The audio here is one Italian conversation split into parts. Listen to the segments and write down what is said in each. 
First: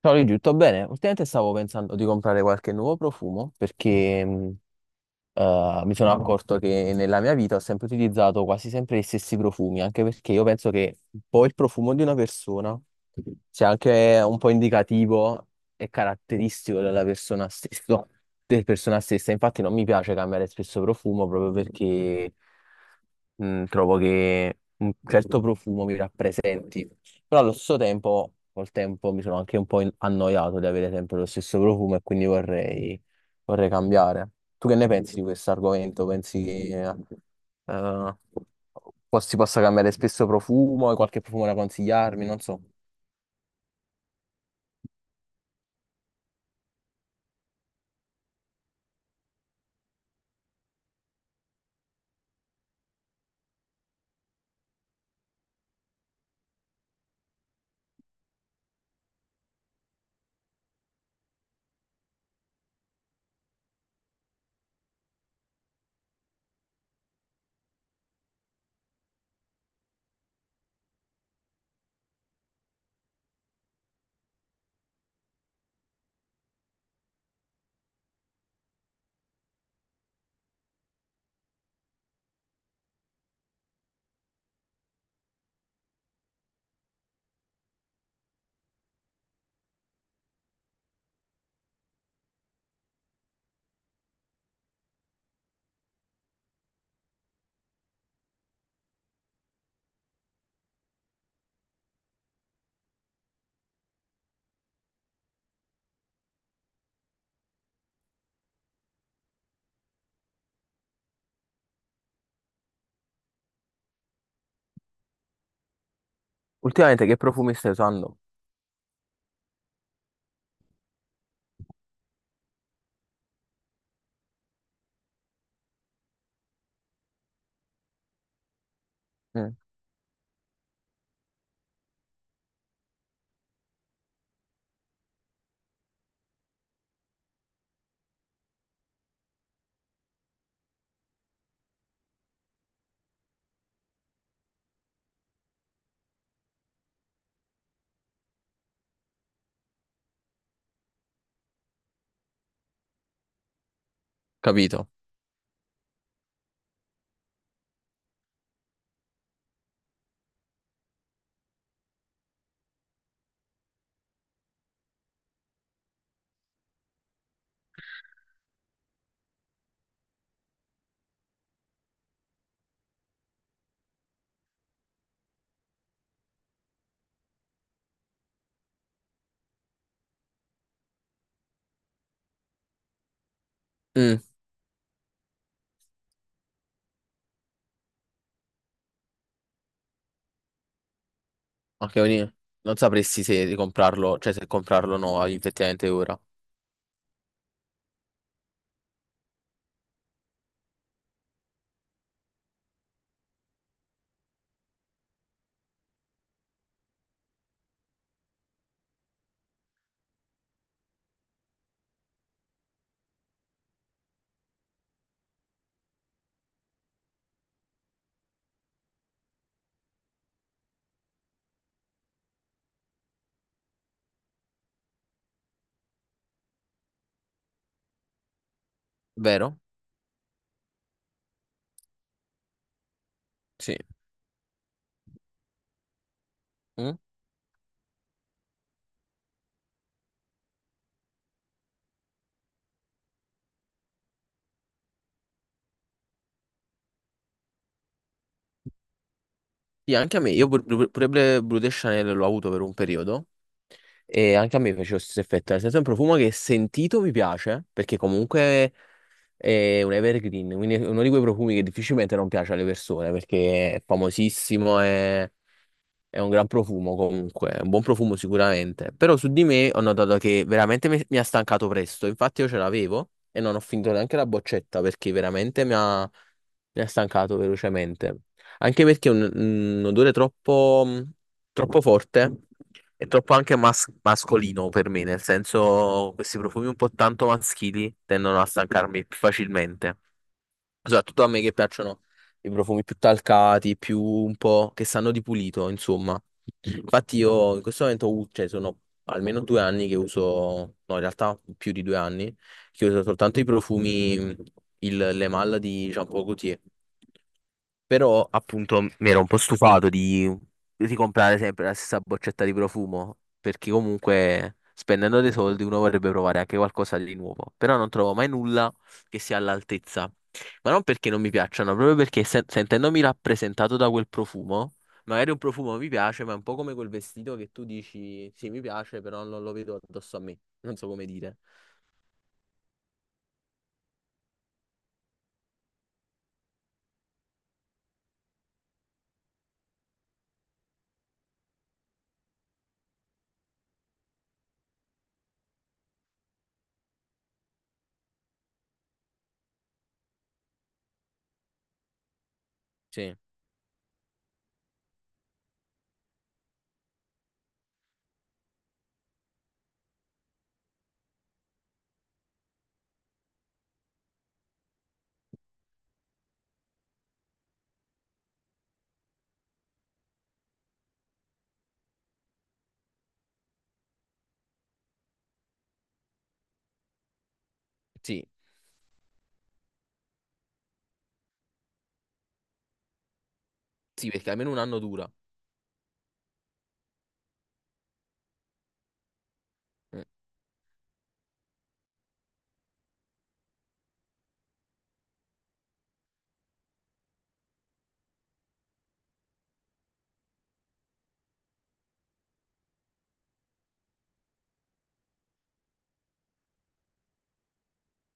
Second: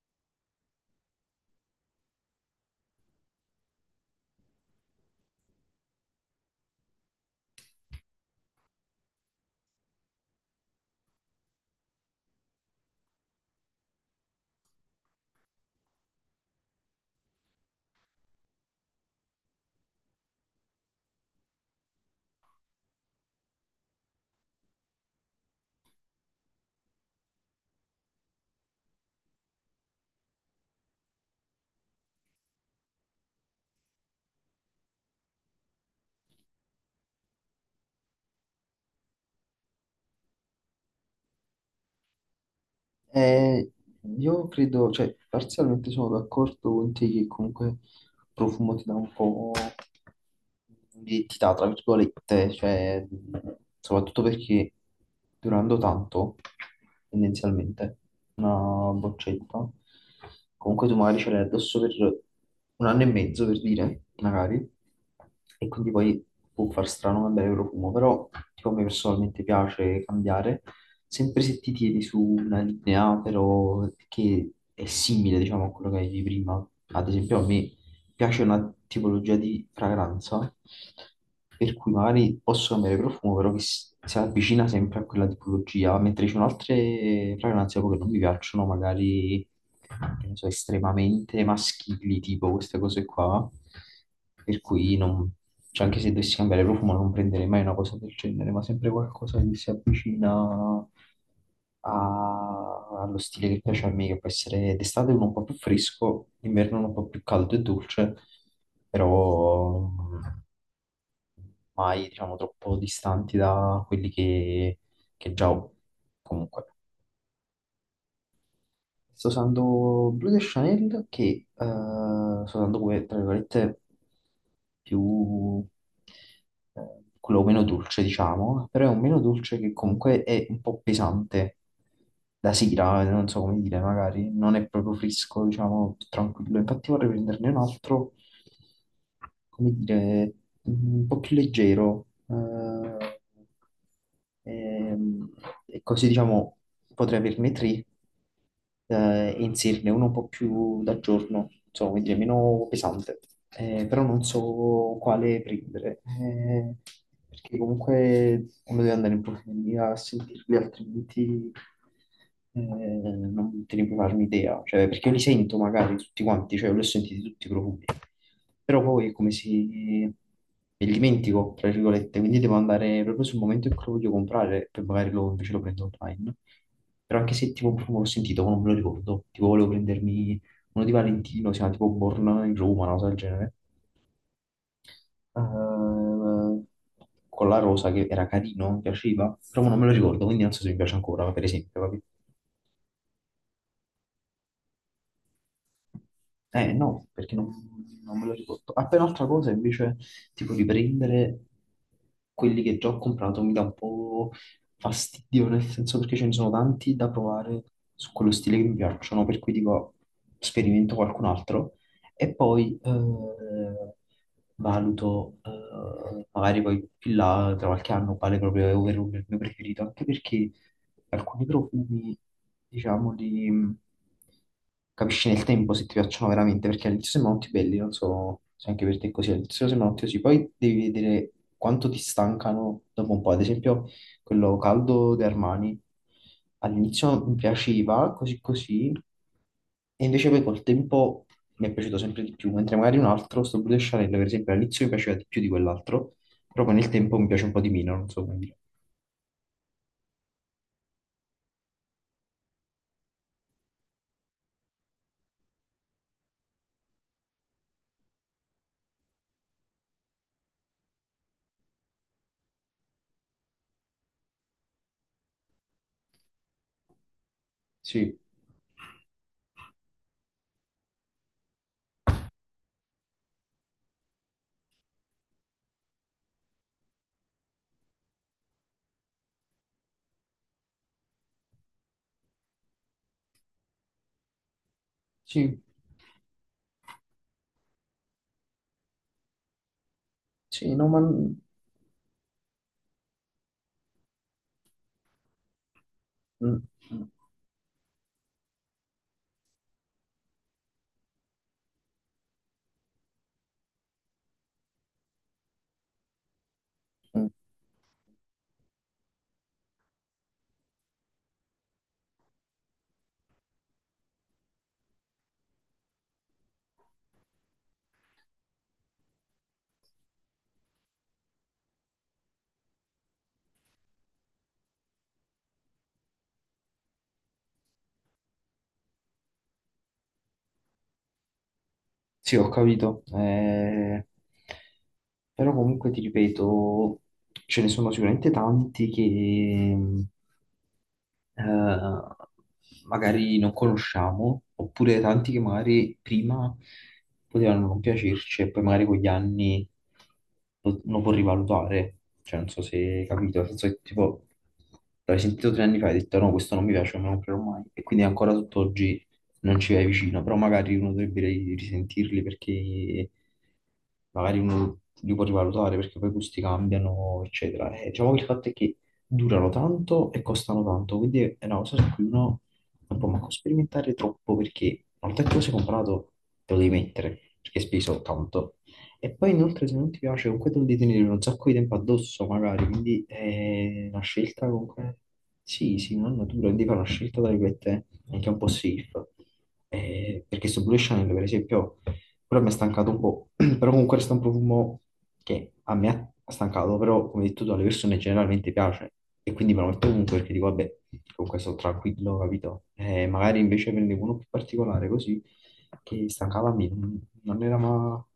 Ciao Luigi, tutto bene? Ultimamente stavo pensando di comprare qualche nuovo profumo perché mi sono No. accorto che nella mia vita ho sempre utilizzato quasi sempre gli stessi profumi, anche perché io penso che un po' il profumo di una persona sia anche un po' indicativo e caratteristico della persona stessa. Infatti non mi piace cambiare spesso profumo proprio perché trovo che un certo profumo mi rappresenti. Però allo stesso tempo, col tempo mi sono anche un po' annoiato di avere sempre lo stesso profumo e quindi vorrei cambiare. Tu che ne pensi di questo argomento? Pensi che eh, si possa cambiare spesso profumo? Hai qualche profumo da consigliarmi? Non so. Eh, io credo, cioè, parzialmente sono d'accordo con te che comunque profumo ti dà un po' l'identità, tra virgolette, cioè, soprattutto perché durando tanto, tendenzialmente, una boccetta, comunque tu magari ce l'hai addosso per un anno e mezzo, per dire, magari, e quindi poi può far strano cambiare il profumo, però tipo, a me personalmente piace cambiare, sempre se ti tieni su una linea, però che è simile, diciamo, a quello che avevi prima. Ad esempio, a me piace una tipologia di fragranza, per cui magari posso cambiare profumo, però che si avvicina sempre a quella tipologia, mentre ci sono altre fragranze proprio che non mi piacciono, magari che ne so, estremamente maschili, tipo queste cose qua, per cui non... cioè, anche se dovessi cambiare profumo non prenderei mai una cosa del genere, ma sempre qualcosa che si avvicina allo stile che piace a me, che può essere d'estate uno un po' più fresco, d'inverno uno un po' più caldo e dolce, però mai, diciamo, troppo distanti da quelli che già ho comunque. Ultimamente che profumi stai usando? Sto usando Blue de Chanel che sto usando come, tra virgolette, più, quello meno dolce, diciamo, però è un meno Mm. dolce che comunque è un po' pesante da sera, non so come dire, magari non è proprio fresco, diciamo, tranquillo. Infatti vorrei prenderne un altro, come dire, un po' più leggero. Ehm, E così diciamo potrei averne tre e inserirne uno un po' più da giorno, insomma, quindi è meno pesante. Però non Capito. so quale prendere, perché comunque uno deve andare in profondità a sentirli, altrimenti non te ne puoi farmi idea, cioè, perché io li sento magari tutti quanti, cioè, li ho sentiti tutti i profumi, però poi è come se me li dimentico, tra virgolette, quindi devo andare proprio sul momento in cui lo voglio comprare, poi magari lo, invece lo prendo online, però anche se tipo un profumo l'ho sentito, ma non me lo ricordo, tipo volevo prendermi uno di Valentino, si chiama tipo Born in Roma, una cosa del genere, Mm, Eh, con la rosa che era carino, mi piaceva, però non me lo ricordo, quindi non so se mi piace ancora, per esempio, ok, capito? quindi non sapresti se ricomprarlo, cioè se comprarlo o no effettivamente ora. Eh no, perché non me lo ricordo. Appena un'altra cosa invece, tipo riprendere quelli che già ho comprato mi dà un po' fastidio, nel senso perché ce ne sono tanti da provare su quello stile che mi piacciono, per cui dico sperimento qualcun altro e poi valuto, magari poi più là tra qualche anno quale proprio è ovvero il mio preferito, anche perché alcuni profumi, diciamo, di... capisci nel tempo se ti piacciono veramente, perché all'inizio sembrano tutti belli, non so se anche per te è così, Vero? all'inizio sembrano tutti così, poi devi vedere quanto ti stancano dopo un po', ad Sì. esempio quello caldo di Armani, Mm? all'inizio mi piaceva, così così, e invece poi col tempo mi è piaciuto sempre di più, mentre magari un altro, sto Blue de Chanel, per esempio, all'inizio mi piaceva di più di quell'altro, però poi nel tempo mi piace un po' di meno, non so come dire. Sì, anche a me. Io pure Blue de Chanel l'ho avuto per un periodo. E anche a me faceva lo stesso effetto, nel senso è un profumo che sentito mi piace, perché comunque è un evergreen, quindi è uno di quei profumi che difficilmente non piace alle persone perché è famosissimo e è un gran profumo comunque, è un buon profumo Sì, sicuramente. Però su di me ho notato che veramente mi ha stancato presto. Infatti io ce l'avevo e non ho finito neanche la boccetta perché veramente mi ha stancato velocemente. Anche perché è un odore troppo, troppo forte e troppo anche mascolino per me, nel sì. senso questi profumi un po' tanto maschili tendono a stancarmi più facilmente. Sì, no, ma... Soprattutto a mm, me che piacciono i profumi più talcati, più un po' che sanno di pulito, insomma. mm, Infatti io in questo momento, cioè sono almeno 2 anni che uso, no in realtà più di 2 anni, che uso soltanto i profumi, il, le malle di Jean Paul Gaultier. mm. Però appunto mi ero un po' stufato di ricomprare sempre la stessa boccetta di profumo, perché comunque spendendo dei soldi uno vorrebbe provare anche qualcosa di nuovo, però non trovo mai nulla che sia all'altezza. Ma non perché non mi piacciono, proprio perché sentendomi rappresentato da quel profumo, magari un profumo mi piace, ma è un po' come quel vestito che tu dici, sì, mi piace, però non lo vedo addosso a me. Non so come dire. Sì, ho capito. Però comunque ti ripeto, ce ne sono sicuramente tanti che, eh, magari non conosciamo, oppure tanti che magari prima potevano non piacerci e poi magari con gli anni lo può rivalutare. Cioè, non so se hai Sì, capito, nel senso che tipo l'hai sentito 3 anni fa e hai detto no, questo non mi piace, non me lo comprerò mai. E quindi ancora tutt'oggi non ci vai vicino, però magari uno dovrebbe risentirli perché magari uno li può rivalutare perché poi i gusti cambiano, eccetera. E diciamo che il fatto è che durano tanto e costano tanto, quindi è una cosa su cui uno non può manco sperimentare troppo perché una volta che lo sei comprato te lo devi mettere perché hai speso sì, tanto. E poi inoltre se non ti piace comunque te lo devi tenere un sacco di tempo addosso magari, quindi è una sì, perché scelta almeno un anno comunque, dura. sì, sì, non natura, quindi fare una scelta tra virgolette anche un po' safe. Mm. Perché su Blue Channel per esempio quello mi ha stancato un po', però comunque resta un profumo che a me ha stancato, però come hai detto tu alle persone generalmente piace e quindi me lo metto comunque perché dico vabbè, comunque sono tranquillo, capito? Magari invece prendevo uno più particolare così che stancava me, non era ma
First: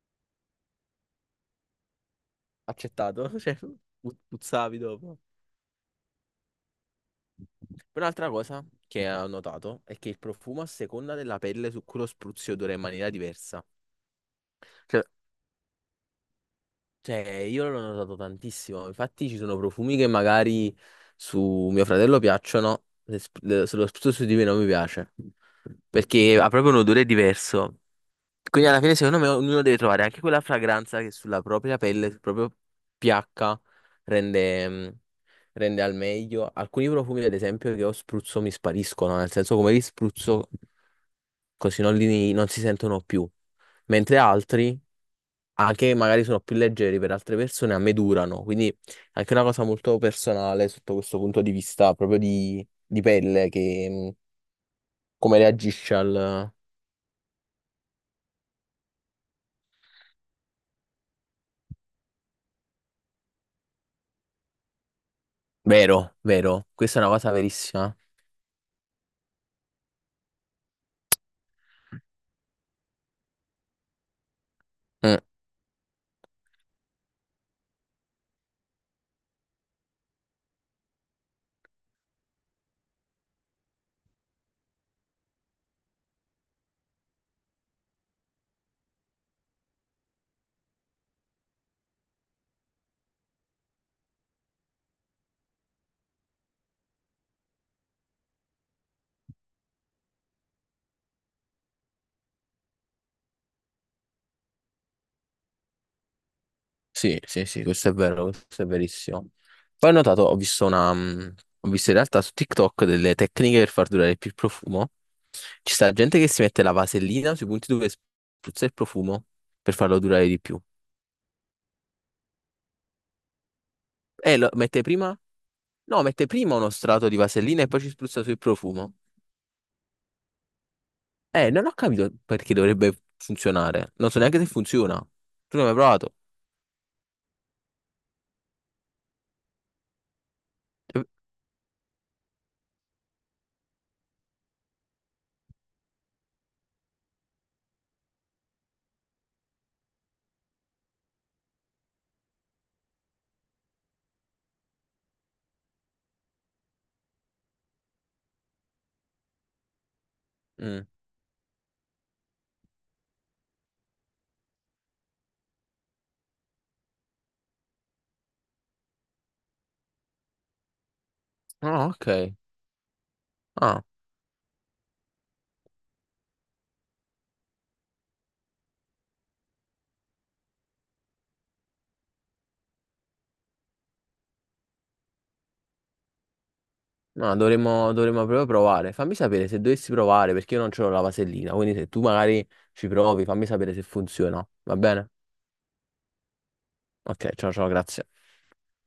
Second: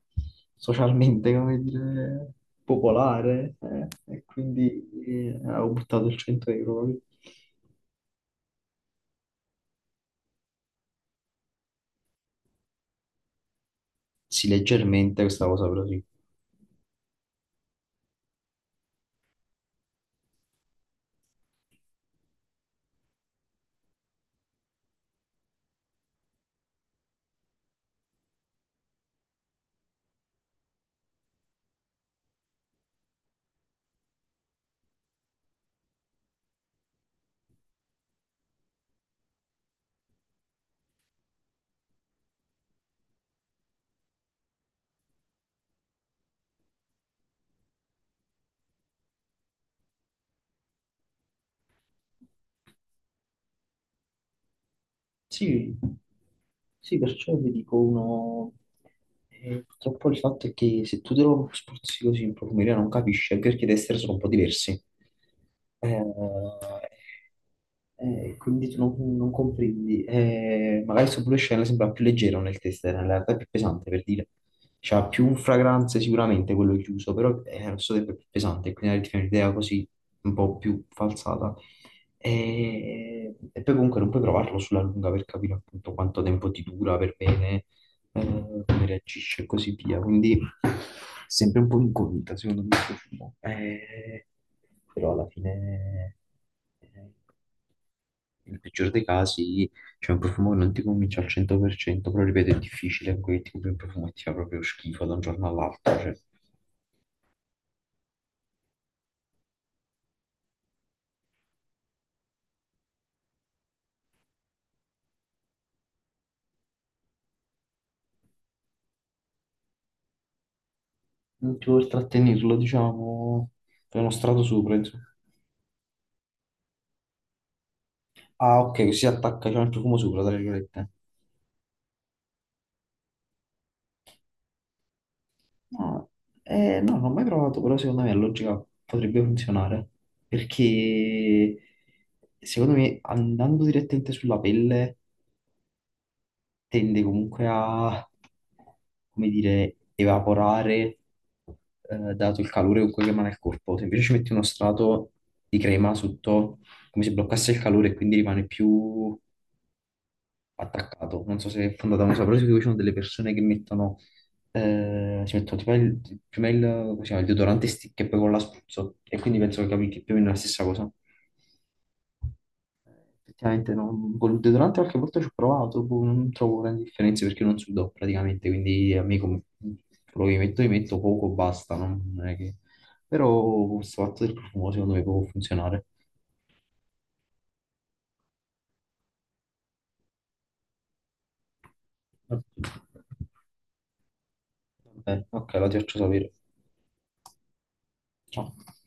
socialmente, come dire, Accettato, popolare cioè, e puzzavi quindi dopo. Avevo buttato il 100 euro, capito? Poi un'altra cosa che ho notato è che il profumo a seconda della pelle su cui lo spruzzi odora in maniera diversa. Sì, Cioè, leggermente questa cosa però sì. Cioè, io l'ho notato tantissimo. Infatti, ci sono profumi che magari su mio fratello piacciono, se lo spruzzo su di me non mi piace. Perché ha proprio un odore diverso. Quindi, alla fine, secondo me, ognuno deve trovare anche quella fragranza che sulla propria pelle, sul proprio pH, rende, mm, rende al meglio. Alcuni profumi, ad esempio, che ho spruzzo mi spariscono, nel senso, come li spruzzo, così non, li, non si sentono più. Mentre altri anche magari sono più leggeri per altre persone, a me durano, quindi è anche una cosa molto personale sotto questo punto di vista, proprio di, pelle, che come Sì, reagisce al... sì, perciò vi dico uno. Purtroppo il fatto è che se tu te lo spruzzi così in profumeria non capisci, anche perché i tester sono un po' diversi. Eh, Vero, vero, questa è una cosa verissima. Quindi tu non comprendi. Magari sto pure scena sembra più leggero nel tester, in realtà è più pesante per dire. C'ha Mm, più fragranze sicuramente quello chiuso, però è allo stesso tempo è più pesante, quindi ti fai un'idea così un po' più falsata. E poi comunque non puoi provarlo sulla lunga per capire appunto quanto tempo ti dura per bene, come reagisce e così via. Quindi è sempre un po' incognita, secondo me, questo film. Però alla fine, eh, nel peggior dei casi, c'è un profumo che non ti convince al 100%, però ripeto, è difficile, quel tipo di profumo e ti fa proprio schifo da un giorno all'altro, cioè sì, sì, sì, questo è vero, questo è verissimo. Poi ho notato, ho visto in realtà su TikTok delle tecniche per far durare più il profumo. Ci sta gente che si mette la vasellina sui punti dove spruzza il profumo per farlo durare di più. non ti vuoi trattenerlo, diciamo, è uno E strato lo sopra, mette insomma. prima. No, mette prima uno strato di vasellina e poi ci spruzza sul Ah, ok, così profumo. si attacca cioè, il profumo sopra, tra virgolette. Non ho capito perché dovrebbe funzionare. Non so neanche se funziona. Tu non hai mai No, provato? No, non l'ho mai provato, però secondo me la logica potrebbe funzionare. Cioè, Perché secondo me andando direttamente sulla pelle tende comunque a, come dire, evaporare, dato il calore con cui rimane il corpo. Se invece ci metti uno strato di crema sotto, come se bloccasse il calore e quindi rimane più mm. attaccato. Non so se è fondata una cosa, però sì, ci sono delle persone che mettono, si mettono prima il, come si chiama, il deodorante stick e poi con la spruzzo. E quindi penso che capi che più o meno è la stessa cosa. Ah, ok. Effettivamente Ah, no, con il deodorante qualche volta ci ho provato, boh, non trovo grandi differenze perché non sudo praticamente, quindi a me come, quello che metto, mi metto poco, basta, non è che... Però questo fatto del profumo secondo me può funzionare. no, dovremmo proprio provare. Fammi sapere se dovessi provare, perché io non c'ho la vasellina. Quindi se tu magari Vabbè, ci provi, fammi sapere se funziona. Va bene? ok, la ti faccio sapere. Ok, ciao ciao, grazie. Ciao.